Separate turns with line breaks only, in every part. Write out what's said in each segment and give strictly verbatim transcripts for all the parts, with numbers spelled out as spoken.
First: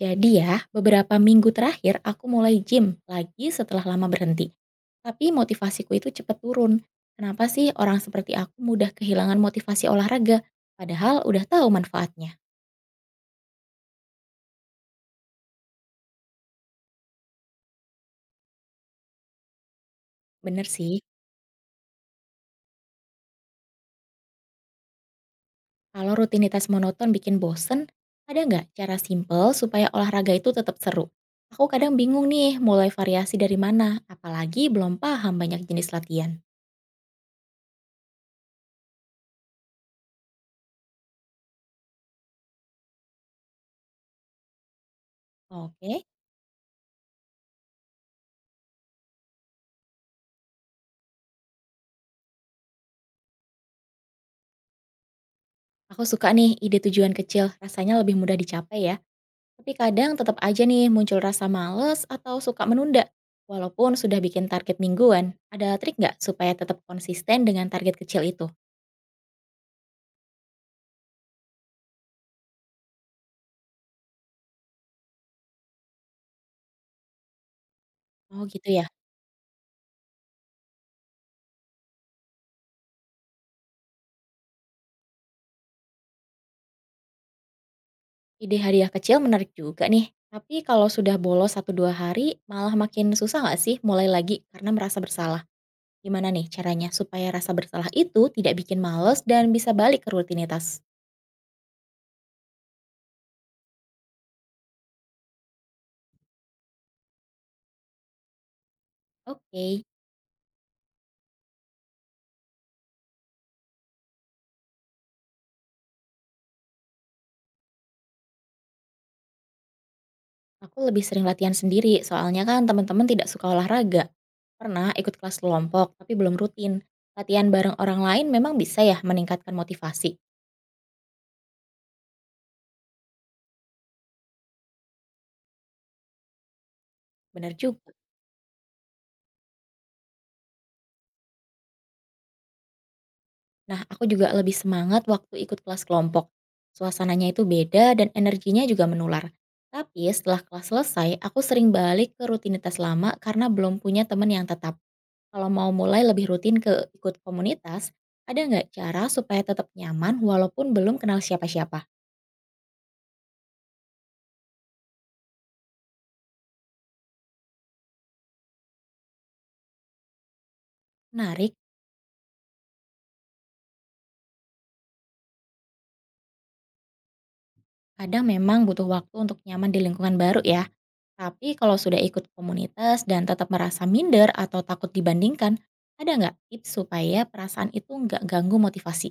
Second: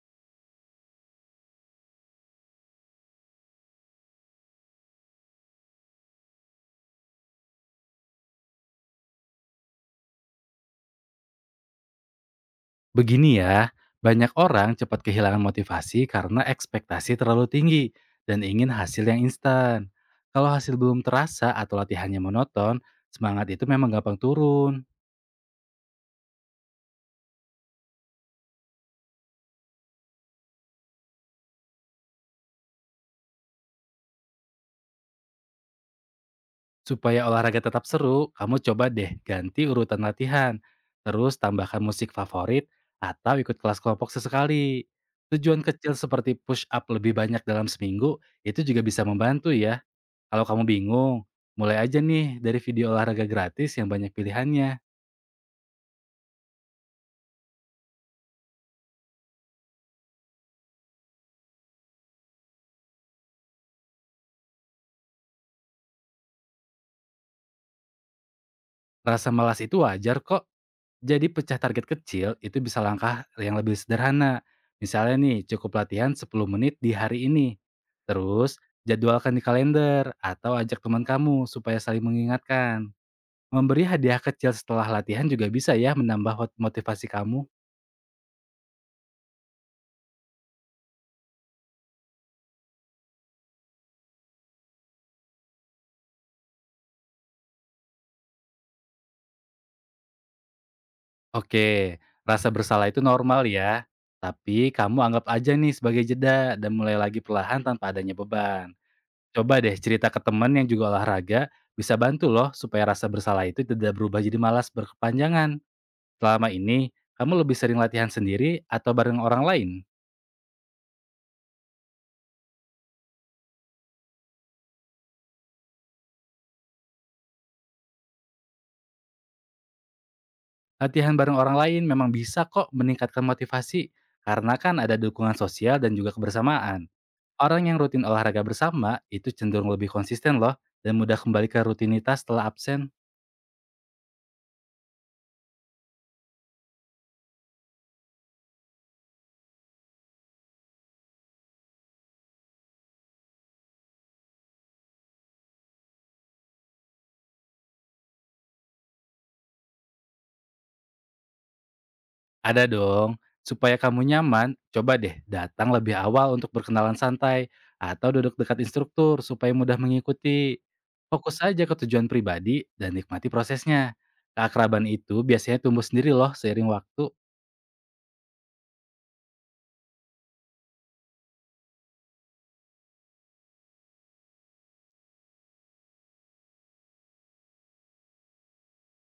Jadi ya, beberapa minggu terakhir aku mulai gym lagi setelah lama berhenti. Tapi motivasiku itu cepat turun. Kenapa sih orang seperti aku mudah kehilangan motivasi olahraga? Padahal udah tahu manfaatnya.
Begini ya, banyak orang cepat kehilangan motivasi karena ekspektasi terlalu tinggi dan ingin hasil yang instan. Kalau
Bener
hasil
sih,
belum terasa atau latihannya monoton, semangat itu memang gampang turun.
kalau rutinitas monoton bikin bosen, ada nggak cara simple supaya olahraga itu tetap seru? Aku kadang bingung nih mulai variasi dari mana, apalagi belum paham banyak jenis latihan.
Supaya olahraga tetap seru, kamu coba deh ganti urutan latihan. Terus tambahkan musik favorit atau ikut kelas kelompok sesekali. Tujuan kecil
Oke,
seperti push up lebih banyak dalam seminggu itu juga bisa membantu ya. Kalau kamu bingung, mulai aja nih dari video olahraga gratis yang banyak pilihannya.
aku suka nih ide tujuan kecil, rasanya lebih mudah dicapai ya. Tapi kadang tetap aja nih muncul rasa males atau suka menunda, walaupun sudah bikin target mingguan. Ada trik nggak supaya tetap konsisten dengan target kecil itu?
Rasa malas itu wajar kok. Jadi pecah target kecil itu bisa langkah yang lebih sederhana. Misalnya nih, cukup latihan sepuluh menit di hari ini.
Oh
Terus,
gitu ya,
jadwalkan di kalender atau ajak teman kamu supaya saling mengingatkan. Memberi hadiah kecil setelah latihan juga bisa ya menambah mot- motivasi kamu.
ide hadiah kecil menarik juga nih. Tapi kalau sudah bolos satu dua hari, malah makin susah nggak sih mulai lagi karena merasa bersalah? Gimana nih caranya supaya rasa bersalah itu tidak bikin males dan bisa balik ke rutinitas?
Oke, rasa bersalah itu normal ya. Tapi kamu anggap aja nih sebagai jeda dan mulai lagi perlahan tanpa adanya beban. Coba deh
Oke.
cerita ke teman yang juga olahraga, bisa bantu loh supaya rasa bersalah itu tidak berubah jadi malas berkepanjangan. Selama ini, kamu lebih sering latihan sendiri atau bareng orang lain?
Aku lebih sering latihan sendiri, soalnya kan teman-teman tidak suka olahraga. Pernah ikut kelas kelompok, tapi belum rutin. Latihan bareng orang lain memang bisa ya meningkatkan motivasi.
Latihan bareng orang lain memang bisa kok meningkatkan motivasi, karena kan ada dukungan sosial dan juga kebersamaan.
Bener
Orang yang
juga.
rutin olahraga bersama itu cenderung lebih konsisten loh, dan mudah kembali ke rutinitas setelah absen.
Nah, aku juga lebih semangat waktu ikut kelas kelompok. Suasananya itu beda dan energinya juga menular. Tapi setelah kelas selesai, aku sering balik ke rutinitas lama karena belum punya teman yang tetap. Kalau mau mulai lebih rutin ke ikut komunitas, ada nggak cara supaya tetap nyaman walaupun belum kenal siapa-siapa?
Ada dong. Supaya kamu nyaman, coba deh datang lebih awal untuk berkenalan santai atau duduk dekat instruktur supaya mudah mengikuti. Fokus
Menarik.
saja ke tujuan pribadi dan nikmati prosesnya. Keakraban itu biasanya tumbuh sendiri loh seiring waktu.
Kadang memang butuh waktu untuk nyaman di lingkungan baru ya, tapi kalau sudah ikut komunitas dan tetap merasa minder atau takut dibandingkan, ada nggak tips supaya perasaan itu nggak ganggu motivasi?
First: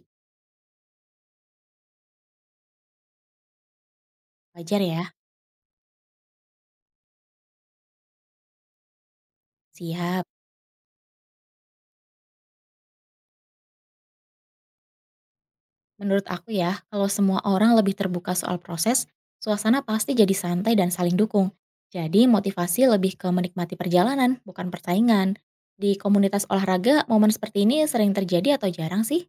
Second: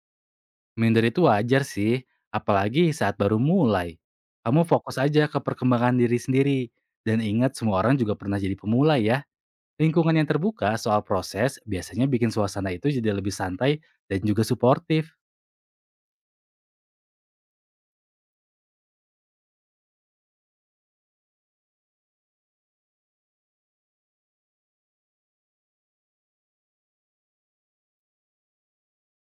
Minder itu wajar sih, apalagi saat baru mulai. Kamu
Wajar
fokus
ya?
aja ke perkembangan diri sendiri. Dan ingat semua orang juga pernah jadi pemula ya. Lingkungan
Siap.
yang terbuka soal proses biasanya bikin suasana itu jadi lebih santai dan juga suportif.
Menurut aku ya, kalau semua orang lebih terbuka soal proses, suasana pasti jadi santai dan saling dukung. Jadi motivasi lebih ke menikmati perjalanan, bukan persaingan. Di komunitas olahraga, momen seperti ini sering terjadi atau jarang sih?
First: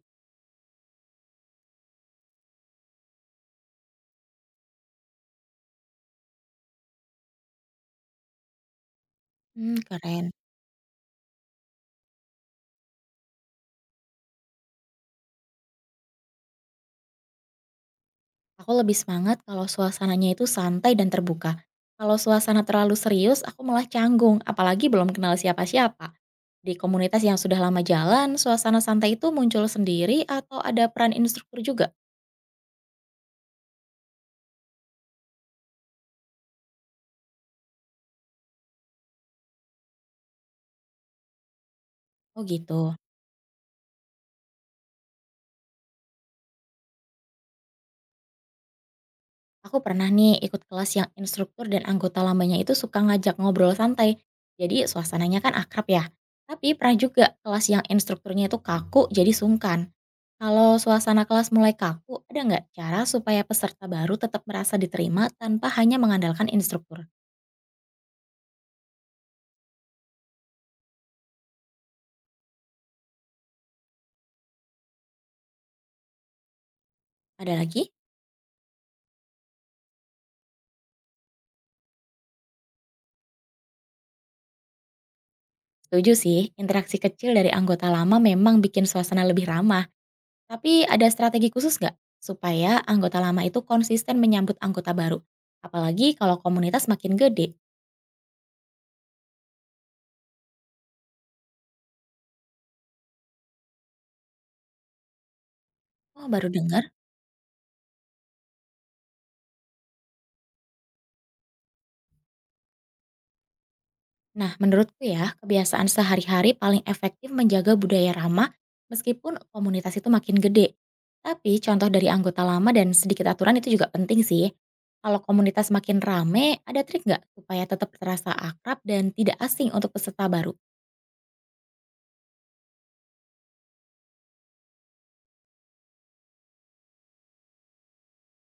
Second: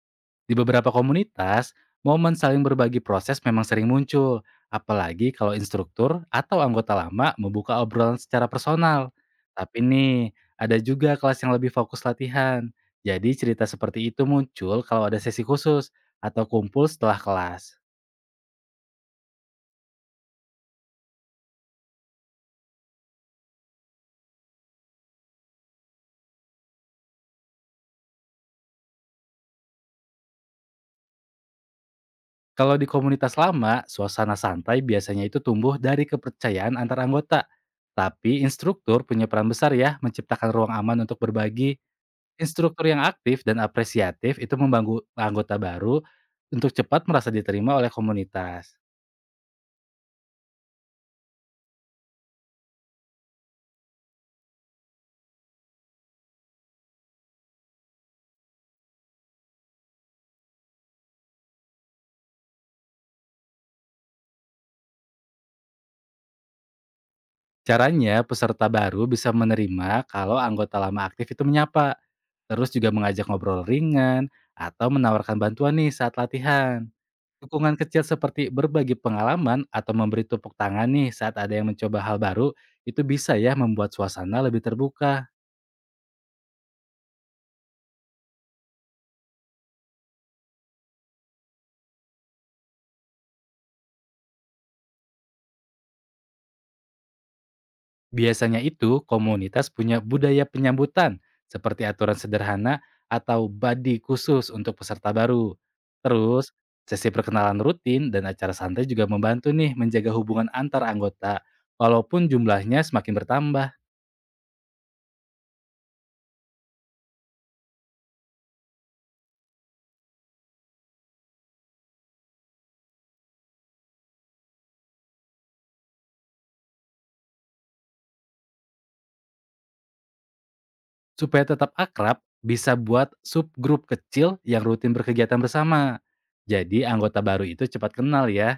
Di beberapa komunitas, momen saling berbagi proses memang sering muncul, apalagi kalau instruktur atau anggota lama membuka obrolan secara personal.
Hmm,
Tapi nih,
keren.
ada juga kelas yang lebih fokus latihan. Jadi cerita seperti itu muncul kalau ada sesi khusus atau kumpul setelah kelas.
Aku lebih semangat kalau suasananya itu santai dan terbuka. Kalau suasana terlalu serius, aku malah canggung, apalagi belum kenal siapa-siapa. Di komunitas yang sudah lama jalan, suasana santai itu muncul sendiri atau ada peran instruktur juga?
Kalau di komunitas lama, suasana santai biasanya itu tumbuh dari kepercayaan antar anggota. Tapi instruktur punya peran besar ya menciptakan ruang aman untuk berbagi.
Oh gitu.
Instruktur yang aktif dan apresiatif itu membangun anggota baru untuk cepat merasa diterima oleh komunitas.
Aku pernah nih ikut kelas yang instruktur dan anggota lamanya itu suka ngajak ngobrol santai. Jadi suasananya kan akrab ya. Tapi pernah juga kelas yang instrukturnya itu kaku jadi sungkan. Kalau suasana kelas mulai kaku, ada nggak cara supaya peserta baru tetap merasa diterima tanpa hanya mengandalkan instruktur?
Caranya, peserta baru bisa menerima kalau anggota lama aktif itu menyapa, terus juga mengajak ngobrol ringan, atau menawarkan bantuan nih saat latihan.
Ada
Dukungan
lagi?
kecil seperti berbagi pengalaman atau memberi tepuk tangan nih saat ada yang mencoba hal baru, itu bisa ya membuat suasana lebih terbuka.
Setuju sih, interaksi kecil dari anggota lama memang bikin suasana lebih ramah. Tapi ada strategi khusus nggak? Supaya anggota lama itu konsisten menyambut anggota baru. Apalagi kalau komunitas makin gede.
Biasanya itu komunitas punya budaya penyambutan seperti aturan sederhana atau body khusus untuk peserta baru.
Oh, baru
Terus,
dengar.
sesi perkenalan rutin dan acara santai juga membantu nih menjaga hubungan antar anggota walaupun jumlahnya semakin bertambah.
Nah, menurutku ya, kebiasaan sehari-hari paling efektif menjaga budaya ramah meskipun komunitas itu makin gede. Tapi contoh dari anggota lama dan sedikit aturan itu juga penting sih. Kalau komunitas makin rame, ada trik nggak supaya tetap terasa akrab dan tidak asing untuk peserta baru?
Supaya tetap akrab, bisa buat subgrup kecil yang rutin berkegiatan bersama. Jadi anggota baru itu cepat kenal ya.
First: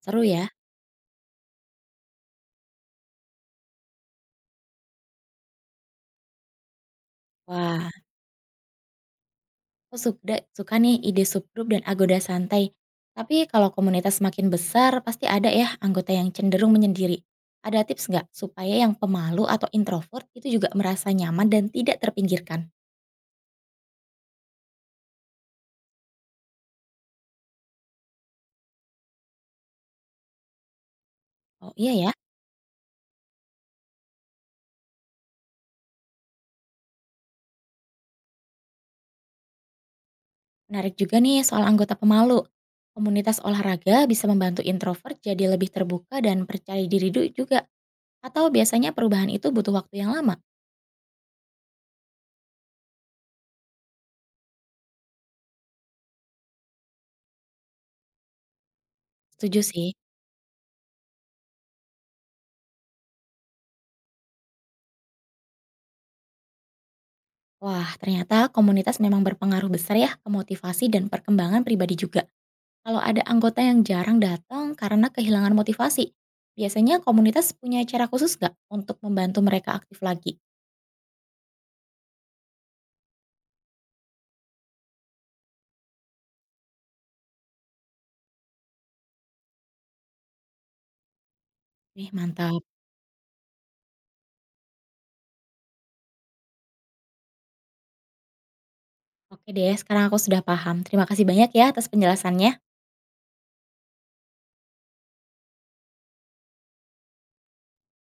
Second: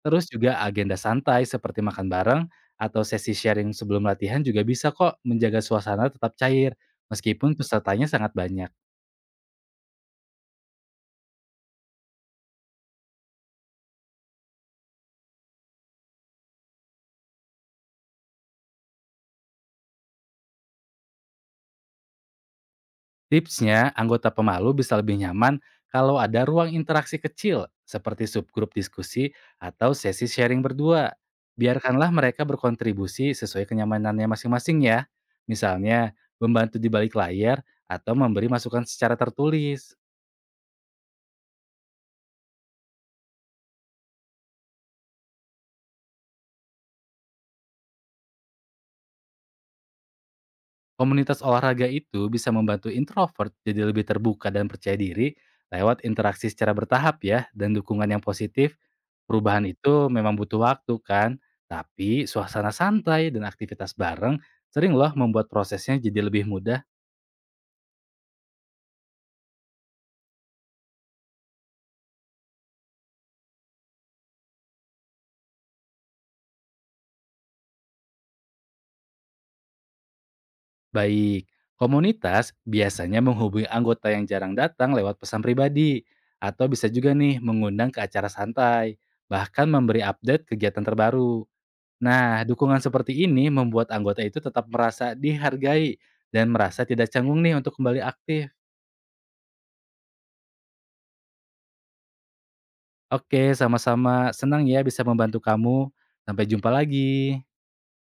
Seru
Terus
ya?
juga agenda santai seperti makan bareng atau sesi sharing sebelum latihan juga bisa kok menjaga suasana tetap cair, meskipun
Wah,
pesertanya sangat banyak.
aku sukda suka nih ide subgrup dan agoda santai. Tapi kalau komunitas makin besar, pasti ada ya anggota yang cenderung menyendiri. Ada tips nggak supaya yang pemalu atau introvert itu juga merasa nyaman dan tidak terpinggirkan?
Tipsnya, anggota pemalu bisa lebih nyaman kalau ada ruang interaksi kecil seperti subgrup diskusi atau sesi sharing berdua.
Oh iya
Biarkanlah
ya,
mereka berkontribusi sesuai kenyamanannya masing-masing ya. Misalnya, membantu di balik layar atau memberi masukan secara tertulis.
menarik juga nih soal anggota pemalu. Komunitas olahraga bisa membantu introvert jadi lebih terbuka dan percaya diri du- juga. Atau biasanya perubahan itu butuh waktu yang lama?
Komunitas olahraga itu bisa membantu introvert jadi lebih terbuka dan percaya diri lewat interaksi secara bertahap ya dan dukungan yang positif.
Setuju
Perubahan
sih.
itu memang butuh waktu kan, tapi suasana santai dan aktivitas bareng sering loh membuat prosesnya jadi lebih mudah.
Wah, ternyata komunitas memang berpengaruh besar ya ke motivasi dan perkembangan pribadi juga. Kalau ada anggota yang jarang datang karena kehilangan motivasi, biasanya komunitas punya cara khusus nggak untuk membantu mereka aktif lagi?
Baik, komunitas biasanya menghubungi anggota yang jarang datang lewat pesan pribadi atau bisa juga nih mengundang ke acara santai, bahkan memberi update kegiatan terbaru.
Wih,
Nah,
mantap.
dukungan seperti ini membuat anggota itu tetap merasa dihargai dan merasa tidak canggung nih untuk kembali aktif.
Oke deh, sekarang aku sudah paham. Terima kasih banyak ya atas penjelasannya.
Oke, sama-sama. Senang ya bisa membantu kamu. Sampai jumpa lagi.